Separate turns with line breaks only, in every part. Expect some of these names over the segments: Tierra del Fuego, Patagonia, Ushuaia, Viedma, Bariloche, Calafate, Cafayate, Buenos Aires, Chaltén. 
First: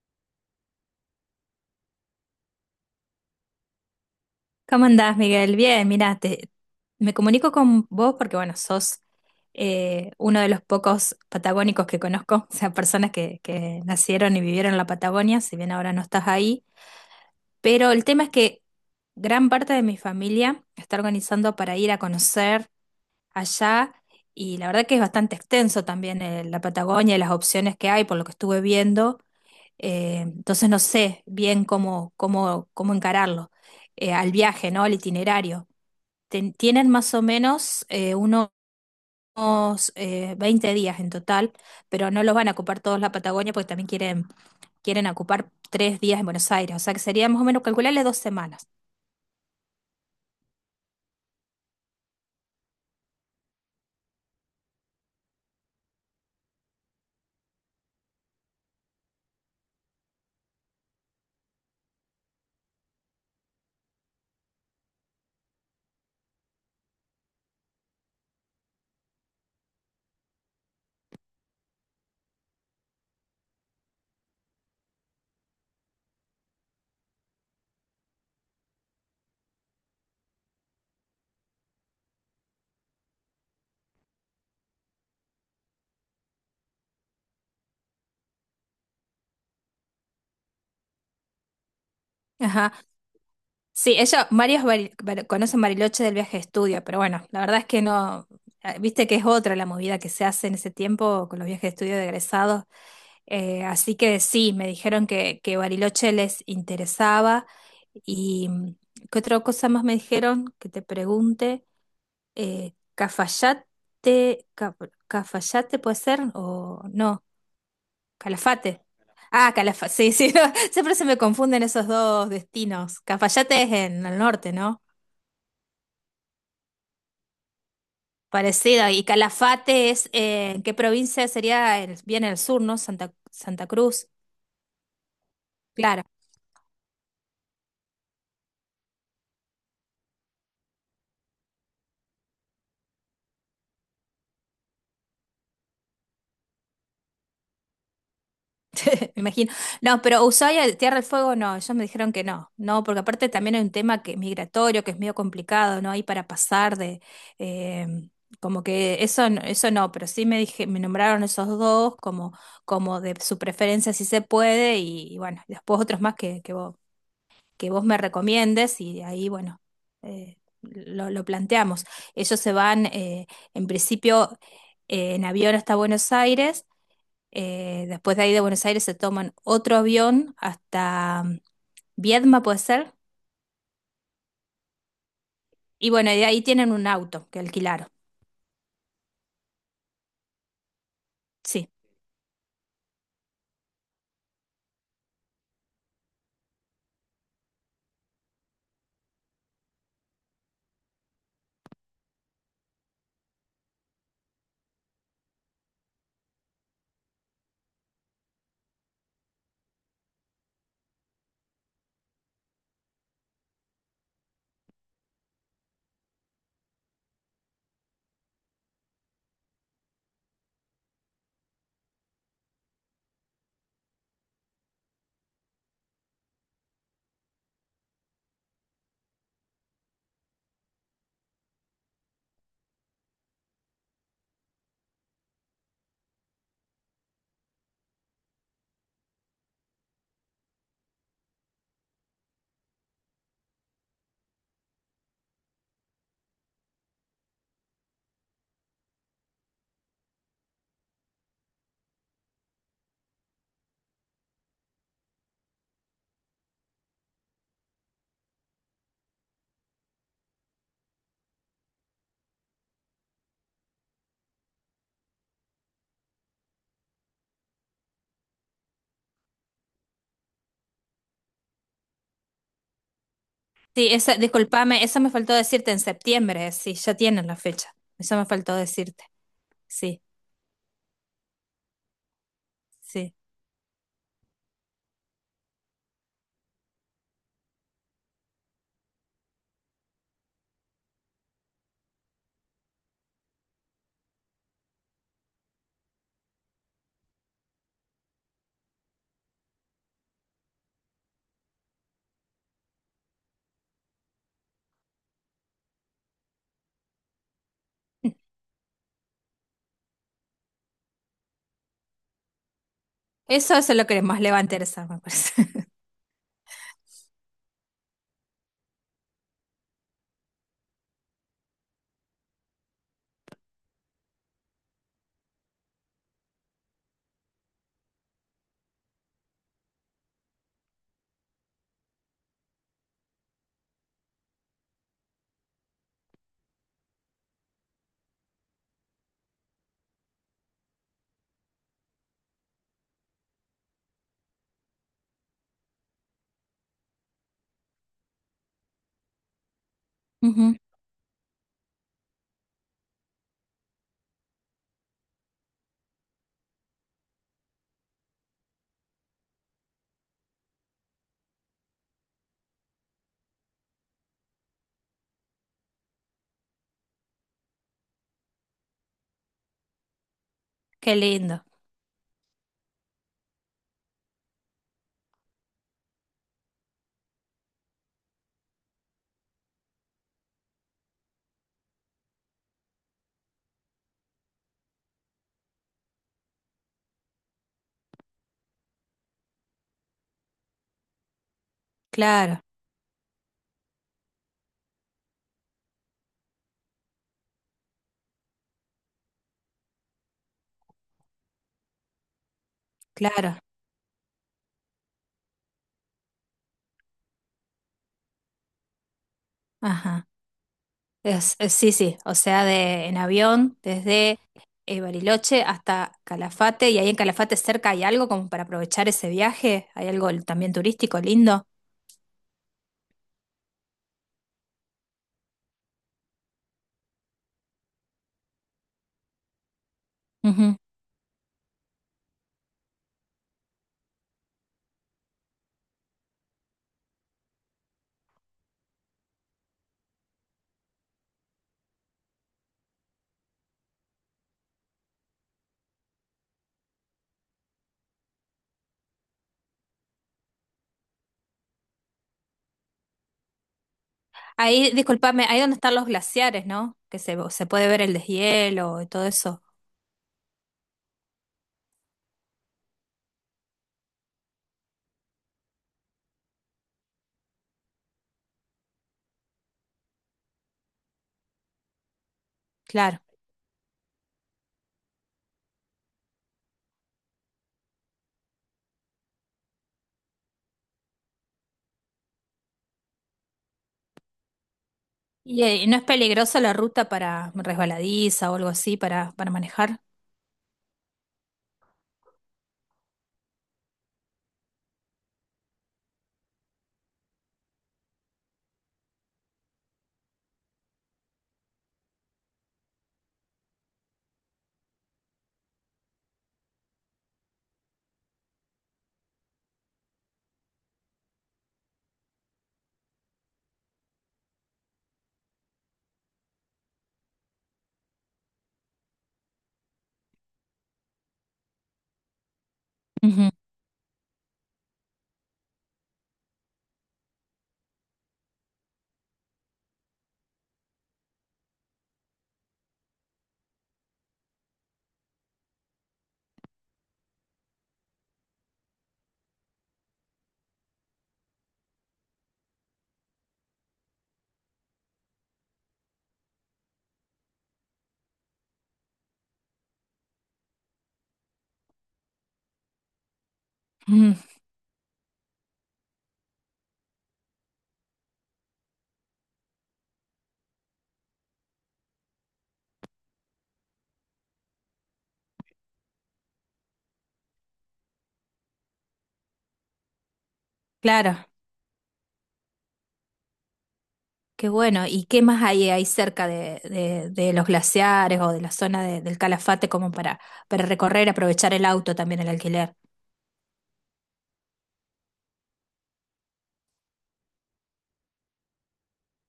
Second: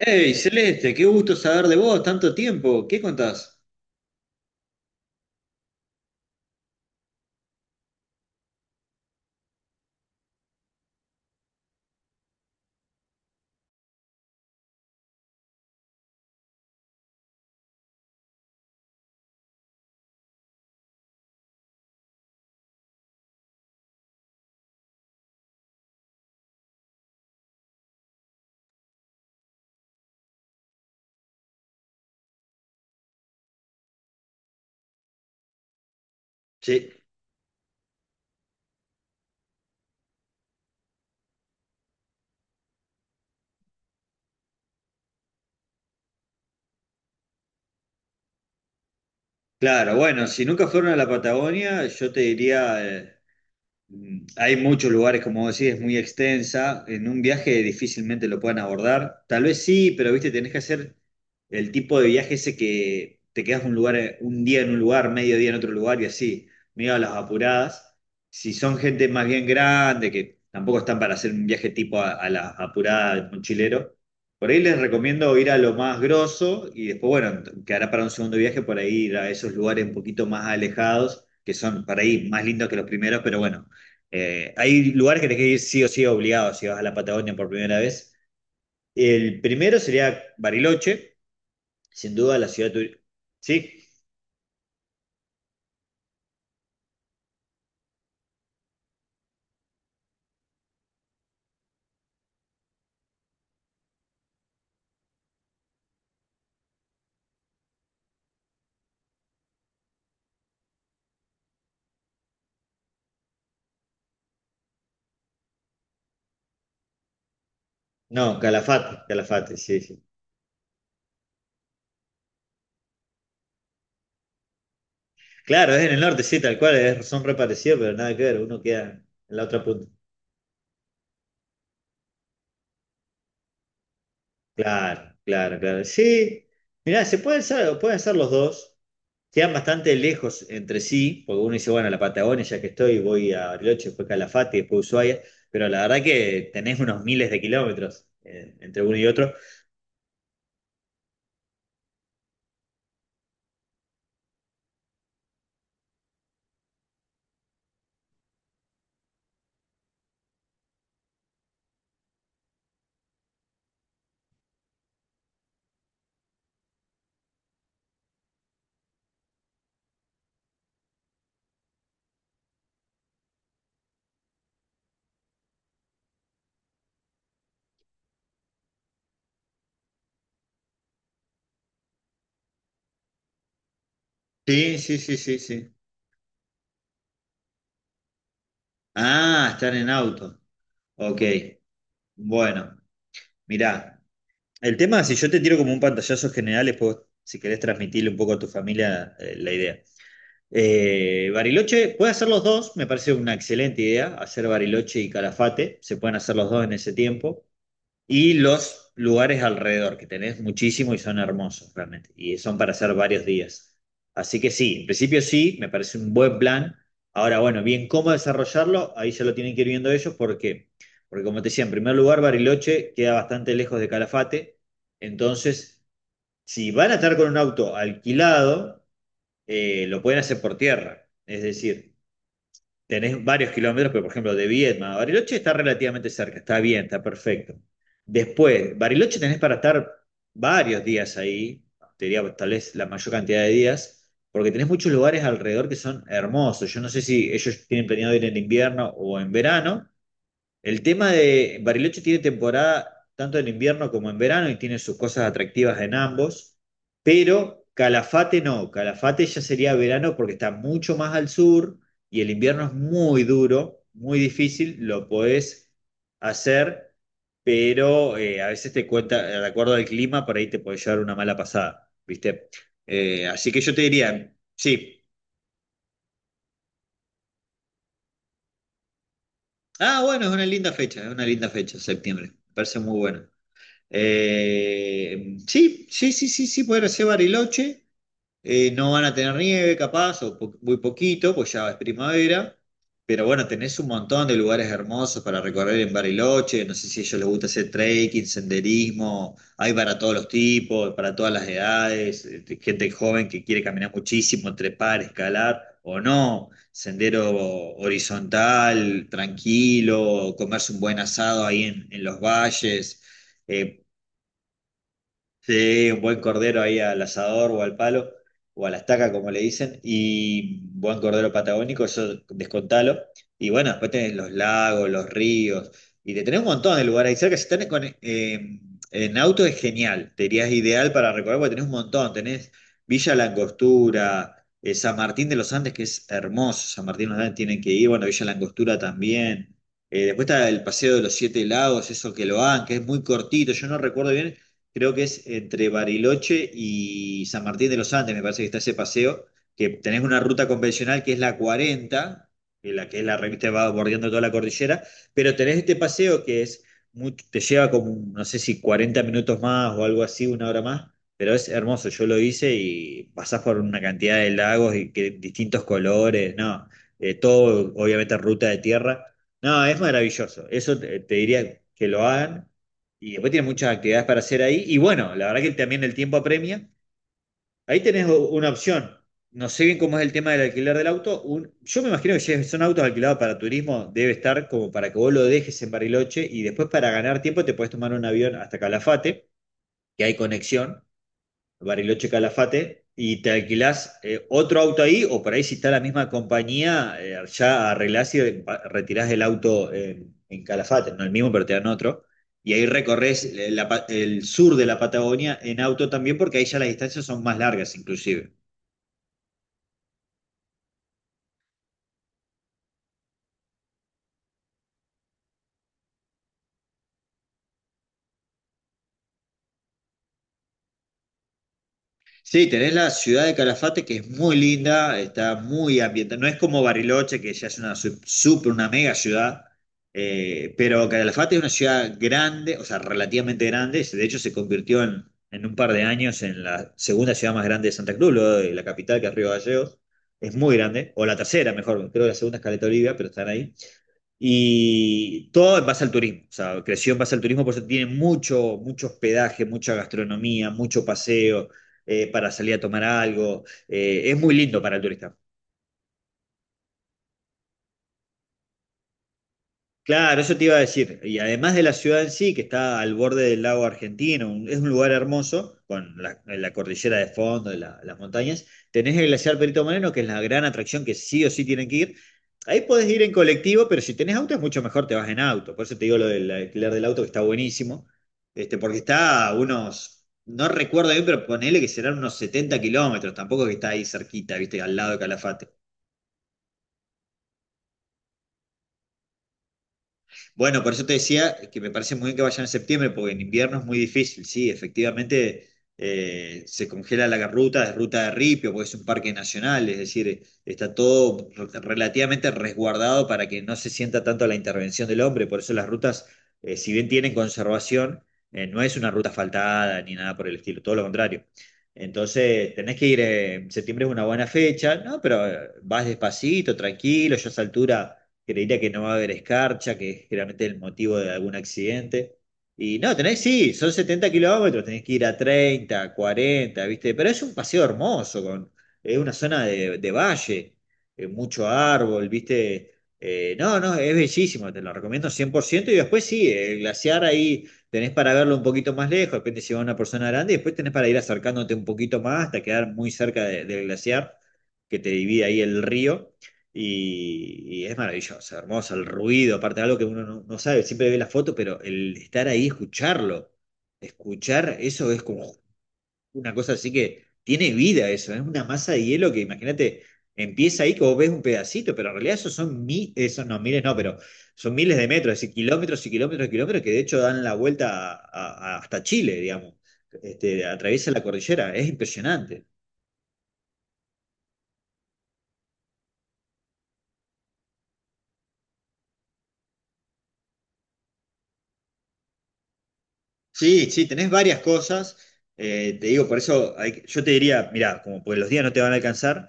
Hey, Celeste, qué gusto saber de vos, tanto tiempo. ¿Qué contás?
¿Cómo andás, Miguel? Bien, mira, me comunico con vos porque, bueno, sos uno de los pocos patagónicos que conozco, o sea, personas que nacieron y vivieron en la Patagonia, si bien ahora no estás ahí, pero el tema es que gran parte de mi familia está organizando para ir a conocer allá y la verdad que es bastante extenso también la Patagonia y las opciones que hay por lo que estuve viendo, entonces no sé bien cómo encararlo, al viaje, ¿no? Al itinerario tienen
Sí,
más o menos unos 20 días en total, pero no los van a ocupar todos la Patagonia porque también quieren, quieren ocupar 3 días en Buenos Aires, o sea que sería más o menos calcularle 2 semanas.
claro, bueno, si nunca fueron a la Patagonia, yo te diría, hay muchos lugares, como decís, es muy extensa. En un viaje difícilmente lo puedan abordar. Tal vez sí, pero viste, tenés que hacer el tipo de viaje ese que te quedas un lugar, un día en un lugar, medio día en otro lugar y así, medio a las apuradas. Si son gente más bien grande, que tampoco están para hacer un viaje tipo a las apuradas del mochilero, por ahí les recomiendo ir a lo más grosso y después, bueno, quedará para un segundo viaje por ahí ir a esos lugares un poquito más alejados, que son para ahí más lindos que los primeros, pero bueno, hay lugares que tenés que ir sí o sí obligado si vas a la Patagonia por primera vez. El primero sería Bariloche, sin duda la ciudad
Ajá.
turística. Sí,
Sí, ellos, varios conocen Bariloche del viaje de estudio, pero bueno, la verdad es que no, viste que es otra la movida que se hace en ese tiempo con los viajes de estudio de egresados. Así que sí, me dijeron que Bariloche les interesaba. ¿Y qué otra cosa más me dijeron que te pregunte? Cafayate, Cafayate puede ser o no,
no,
Calafate.
Calafate,
Ah,
Calafate, sí,
Calafate,
sí.
sí, sí, no, siempre se me confunden esos dos destinos. Cafayate es en el norte, ¿no?
Claro, es en el norte, sí, tal cual, son re parecidos, pero nada que ver, uno queda
Parecido. Y
en la otra punta.
Calafate es, ¿en qué provincia sería? El- bien el sur, ¿no? Santa, Santa Cruz.
Claro, claro, claro.
Claro.
Sí, mirá, se pueden hacer, pueden ser los dos. Quedan bastante lejos entre sí, porque uno dice, bueno, la Patagonia, ya que estoy, voy a Bariloche, después Calafate, después Ushuaia, pero la verdad que tenés unos miles de kilómetros entre uno y
Me
otro.
imagino. No, pero Ushuaia, Tierra del Fuego, no, ellos me dijeron que no, no, porque aparte también hay un tema que es migratorio, que es medio complicado, ¿no? Ahí para pasar eh, como que eso, eso no, pero sí me nombraron esos dos como, de su preferencia si se puede, y bueno, y después otros más que vos me recomiendes, y ahí, bueno, lo planteamos. Ellos se van, en principio, en avión hasta Buenos Aires, después de ahí de Buenos Aires se toman otro avión hasta Viedma, puede ser.
Sí, sí, sí, sí, sí.
Y bueno, y de ahí tienen un auto que alquilaron.
Ah, están en auto. Ok,
Sí.
bueno, mirá, el tema, si yo te tiro como un pantallazo general, después, si querés transmitirle un poco a tu familia, la idea. Bariloche, puede hacer los dos, me parece una excelente idea, hacer Bariloche y Calafate, se pueden hacer los dos en ese tiempo. Y los lugares alrededor, que tenés muchísimo y son hermosos realmente, y son para hacer varios días. Así que sí, en principio sí, me parece un buen plan. Ahora, bueno, bien, ¿cómo desarrollarlo? Ahí ya lo tienen que ir viendo ellos, ¿por qué? Porque como te decía, en primer lugar, Bariloche queda bastante lejos de Calafate, entonces, si van a estar con un auto alquilado, lo pueden hacer por tierra, es decir, tenés varios kilómetros, pero por ejemplo de Viedma a Bariloche está relativamente cerca, está bien, está perfecto. Después, Bariloche tenés para estar varios días ahí, te diría pues, tal vez la mayor cantidad de días, porque tenés muchos lugares alrededor que son hermosos. Yo no sé si ellos tienen planeado ir en invierno o en verano, el tema de Bariloche tiene temporada tanto en invierno como en verano y tiene sus cosas atractivas en ambos, pero Calafate no, Calafate ya sería verano porque está mucho más al sur y el invierno es muy duro, muy difícil, lo podés hacer, pero a veces te cuenta, de acuerdo al clima, por ahí te puede llevar una mala pasada, ¿viste? Así que yo te
Sí, esa,
diría,
discúlpame,
sí.
eso me faltó decirte en septiembre. Sí, ya tienen la fecha. Eso me faltó decirte. Sí,
Ah, bueno, es una linda fecha, es una linda fecha, septiembre, me parece muy
sí.
bueno. Sí, sí, sí, sí, sí, poder hacer Bariloche. No van a tener nieve, capaz, o muy poquito, pues ya es primavera. Pero bueno, tenés un montón de lugares hermosos para recorrer en Bariloche. No sé si a ellos les gusta hacer trekking, senderismo. Hay para todos los tipos, para todas las edades. Gente joven que quiere caminar muchísimo, trepar, escalar o no. Sendero horizontal, tranquilo, comerse un buen asado ahí en los valles.
Eso es
Eh,
lo que más le va a interesar, me parece.
Sí, un buen cordero ahí al asador o al palo, o a la estaca, como le dicen, y buen cordero patagónico, eso descontalo. Y bueno, después tenés los lagos, los ríos, y te tenés un montón de lugares ahí cerca. Si estás con, en auto es genial, te dirías ideal para recorrer, porque tenés un montón. Tenés Villa La Angostura, San Martín de los Andes, que es hermoso, San Martín de los Andes tienen que ir, bueno, Villa La Angostura también. Después está el Paseo de los Siete Lagos, eso que lo hagan, que es muy cortito, yo no recuerdo bien, creo que es entre Bariloche y San Martín de los Andes, me parece que está ese paseo, que tenés una ruta
Ujú.
convencional que es la 40, que la que es la revista va bordeando toda la cordillera, pero tenés este paseo que te lleva como, no sé si 40 minutos más o algo así, una hora más, pero es hermoso, yo lo hice y pasás por una cantidad de lagos y que, distintos colores, no, todo obviamente ruta de tierra. No, es maravilloso. Eso
Qué
te
lindo.
diría que lo hagan. Y después tienes muchas actividades para hacer ahí. Y bueno, la verdad que también el tiempo apremia. Ahí tenés una opción. No sé bien cómo es el tema del alquiler del auto. Yo me imagino que si son autos alquilados para turismo, debe estar como para que vos lo dejes en Bariloche y después para ganar tiempo te podés tomar un avión hasta Calafate, que hay conexión. Bariloche
Claro,
Calafate, y te alquilás otro auto ahí, o por ahí si está la misma compañía, ya arreglás y retirás el auto en Calafate, no el mismo, pero te dan otro. Y ahí recorres
claro.
el sur de la Patagonia en auto también, porque ahí ya las distancias son más largas, inclusive.
Ajá. Sí, sí, o sea, de, en avión desde Bariloche hasta Calafate y ahí en Calafate cerca hay algo como para aprovechar ese viaje, hay algo también turístico lindo.
Sí, tenés la ciudad de Calafate que es muy linda, está muy ambientada. No es como Bariloche, que ya es una super, una mega ciudad,
Ujú.
pero Calafate es una ciudad grande, o sea, relativamente grande. De hecho, se convirtió en un par de años en la segunda ciudad más grande de Santa Cruz, luego de la capital, que es Río Gallegos. Es muy grande, o la tercera, mejor, creo que la segunda es Caleta Olivia, pero están ahí. Y todo en base al turismo, o sea, creció en base al turismo, por eso tiene mucho, mucho hospedaje, mucha gastronomía, mucho paseo para salir a tomar algo. Es muy lindo
Ahí,
para el turista.
discúlpame, ahí donde están los glaciares, ¿no? Que se puede ver el deshielo y todo eso,
Claro, eso te iba a decir. Y además de la ciudad en sí, que está al borde del lago argentino, es un lugar hermoso, con la cordillera de fondo, las montañas, tenés el glaciar Perito Moreno, que es la gran atracción que sí o sí tienen que ir. Ahí podés ir
claro.
en colectivo, pero si tenés auto es mucho mejor, te vas en auto. Por eso te digo lo del alquiler del auto, que está buenísimo, este, porque está a unos, no recuerdo bien, pero ponele que serán unos 70 kilómetros, tampoco es que está ahí cerquita, viste, al lado de
¿Y
Calafate.
no es peligrosa la ruta para resbaladiza o algo así para, manejar?
Bueno, por eso te decía que me parece muy bien que vayan en septiembre, porque en invierno es muy difícil, sí, efectivamente se congela la ruta, es ruta de ripio, porque es un parque nacional, es decir, está todo relativamente resguardado para que no se sienta tanto la intervención del hombre, por eso las rutas, si bien tienen conservación, no es una ruta asfaltada ni nada por el estilo, todo lo contrario. Entonces, tenés que ir, septiembre es una buena fecha, ¿no? Pero vas despacito, tranquilo, yo a esa altura creería que no va a haber escarcha, que es generalmente el motivo de algún accidente. Y no, tenés,
Ujú,
sí, son 70 kilómetros, tenés que ir a 30, 40, ¿viste? Pero es un paseo hermoso, con, es una zona de valle, mucho árbol, ¿viste? No, no, es bellísimo, te lo recomiendo 100%. Y después sí, el glaciar ahí tenés para verlo un poquito más lejos, de repente si va una persona grande, y después tenés para ir acercándote un poquito más hasta quedar muy cerca del glaciar que te divide ahí el río. Y es maravilloso, hermoso, el ruido, aparte algo que uno no, no sabe, siempre ve la foto, pero el estar ahí, escucharlo,
ujú.
escuchar eso es como una cosa así que tiene vida eso, es una masa de hielo que imagínate, empieza ahí que vos ves un pedacito, pero en realidad esos no, miles no, pero son miles de metros, es decir, kilómetros y kilómetros y kilómetros que de hecho dan la vuelta hasta Chile, digamos, este, atraviesa la
Claro.
cordillera, es impresionante.
Qué bueno. ¿Y qué más hay ahí cerca de, de los glaciares o de la zona del Calafate como para recorrer, aprovechar el auto también, el alquiler?
Sí, sí, tenés varias cosas. Te digo, por eso yo te diría, mirá, como pues los días no te van a alcanzar,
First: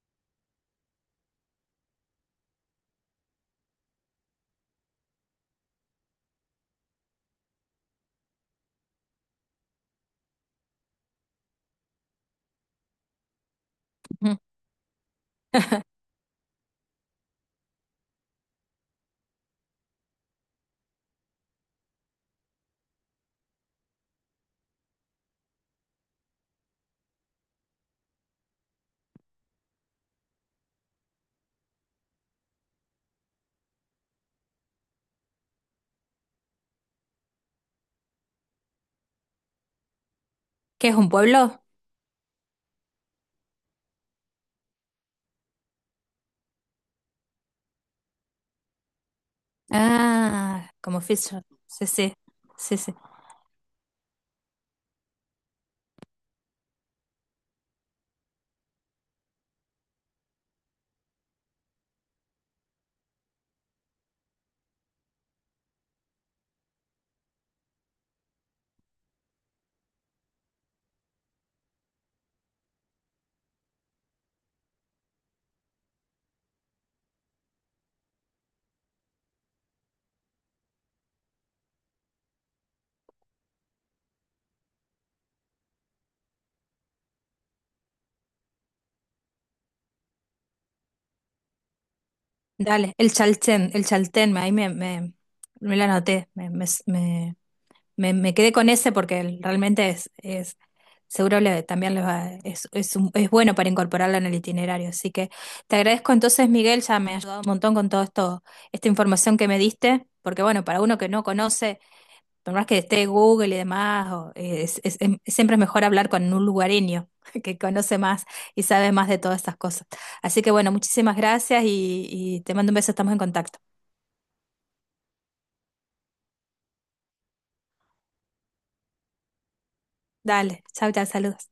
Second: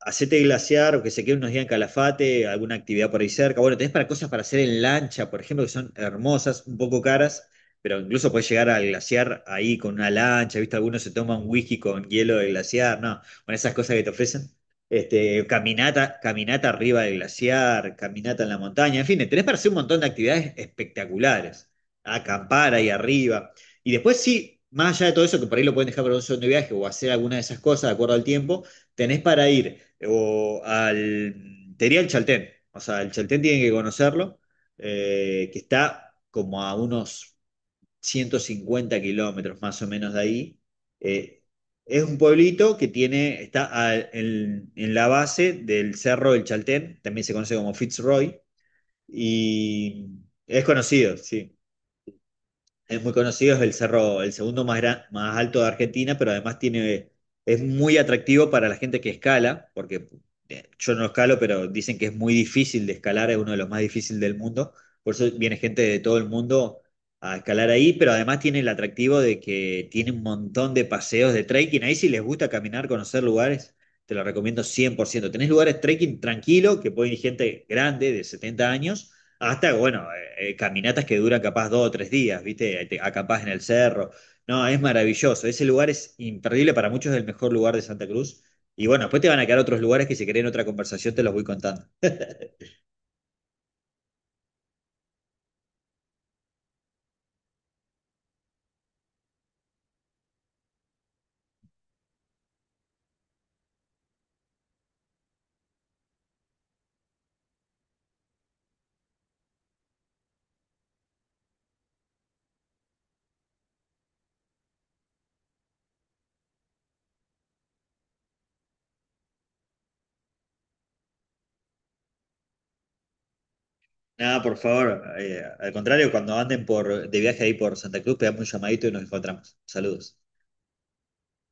hacete glaciar o que se quede unos días en Calafate, alguna actividad por ahí cerca. Bueno, tenés para cosas para hacer en lancha, por ejemplo, que son hermosas, un poco caras, pero incluso podés llegar al glaciar ahí con una lancha, ¿viste? Algunos se toman whisky con hielo de glaciar, no, bueno, esas cosas que te
Ujú.
ofrecen. Este, caminata, caminata arriba del glaciar, caminata en la montaña, en fin, tenés para hacer un montón de actividades espectaculares, acampar ahí arriba. Y después sí, más allá de todo eso, que por ahí lo pueden dejar para un segundo viaje o hacer alguna de esas cosas de acuerdo al tiempo, tenés para ir, te diría el Chaltén, o sea, el Chaltén tienen que conocerlo, que está como a unos 150 kilómetros más o menos de ahí.
¿Qué es un
Eh,
pueblo?
es un pueblito que tiene, está en la base del cerro del Chaltén, también se conoce como Fitzroy, y es
Ah, como
conocido,
Fisher.
sí.
Sí, sí, sí, sí.
Es muy conocido, es el cerro, el segundo más, más alto de Argentina, pero además tiene, es muy atractivo para la gente que escala, porque yo no escalo, pero dicen que es muy difícil de escalar, es uno de los más difíciles del mundo. Por eso viene gente de todo el mundo a escalar ahí, pero además tiene el atractivo de que tiene un montón de paseos de trekking. Ahí si les gusta caminar, conocer lugares, te lo recomiendo cien por ciento. Tenés lugares trekking tranquilo, que puede ir gente grande de 70 años hasta, bueno, caminatas que duran capaz dos o tres días, ¿viste? Te acampás en el cerro. No, es maravilloso. Ese lugar es imperdible, para muchos es el mejor lugar de Santa Cruz. Y bueno, después te van a quedar otros lugares que si querés en otra conversación te los voy contando.
Dale, el Chaltén, ahí me la anoté, me, me quedé con ese porque realmente es seguro también les va, es bueno para incorporarlo en el itinerario. Así que te agradezco entonces, Miguel, ya me ha ayudado un montón con todo esto, esta información que me diste, porque bueno, para uno que no conoce, por más que esté Google y demás, siempre es mejor hablar con un lugareño que conoce más y sabe más de todas estas cosas. Así que bueno, muchísimas gracias y te mando un beso, estamos en contacto.
Nada, por favor, al contrario, cuando anden por, de viaje ahí por Santa Cruz, pegamos un llamadito y nos encontramos. Saludos.
Dale, chao, chao, saludos.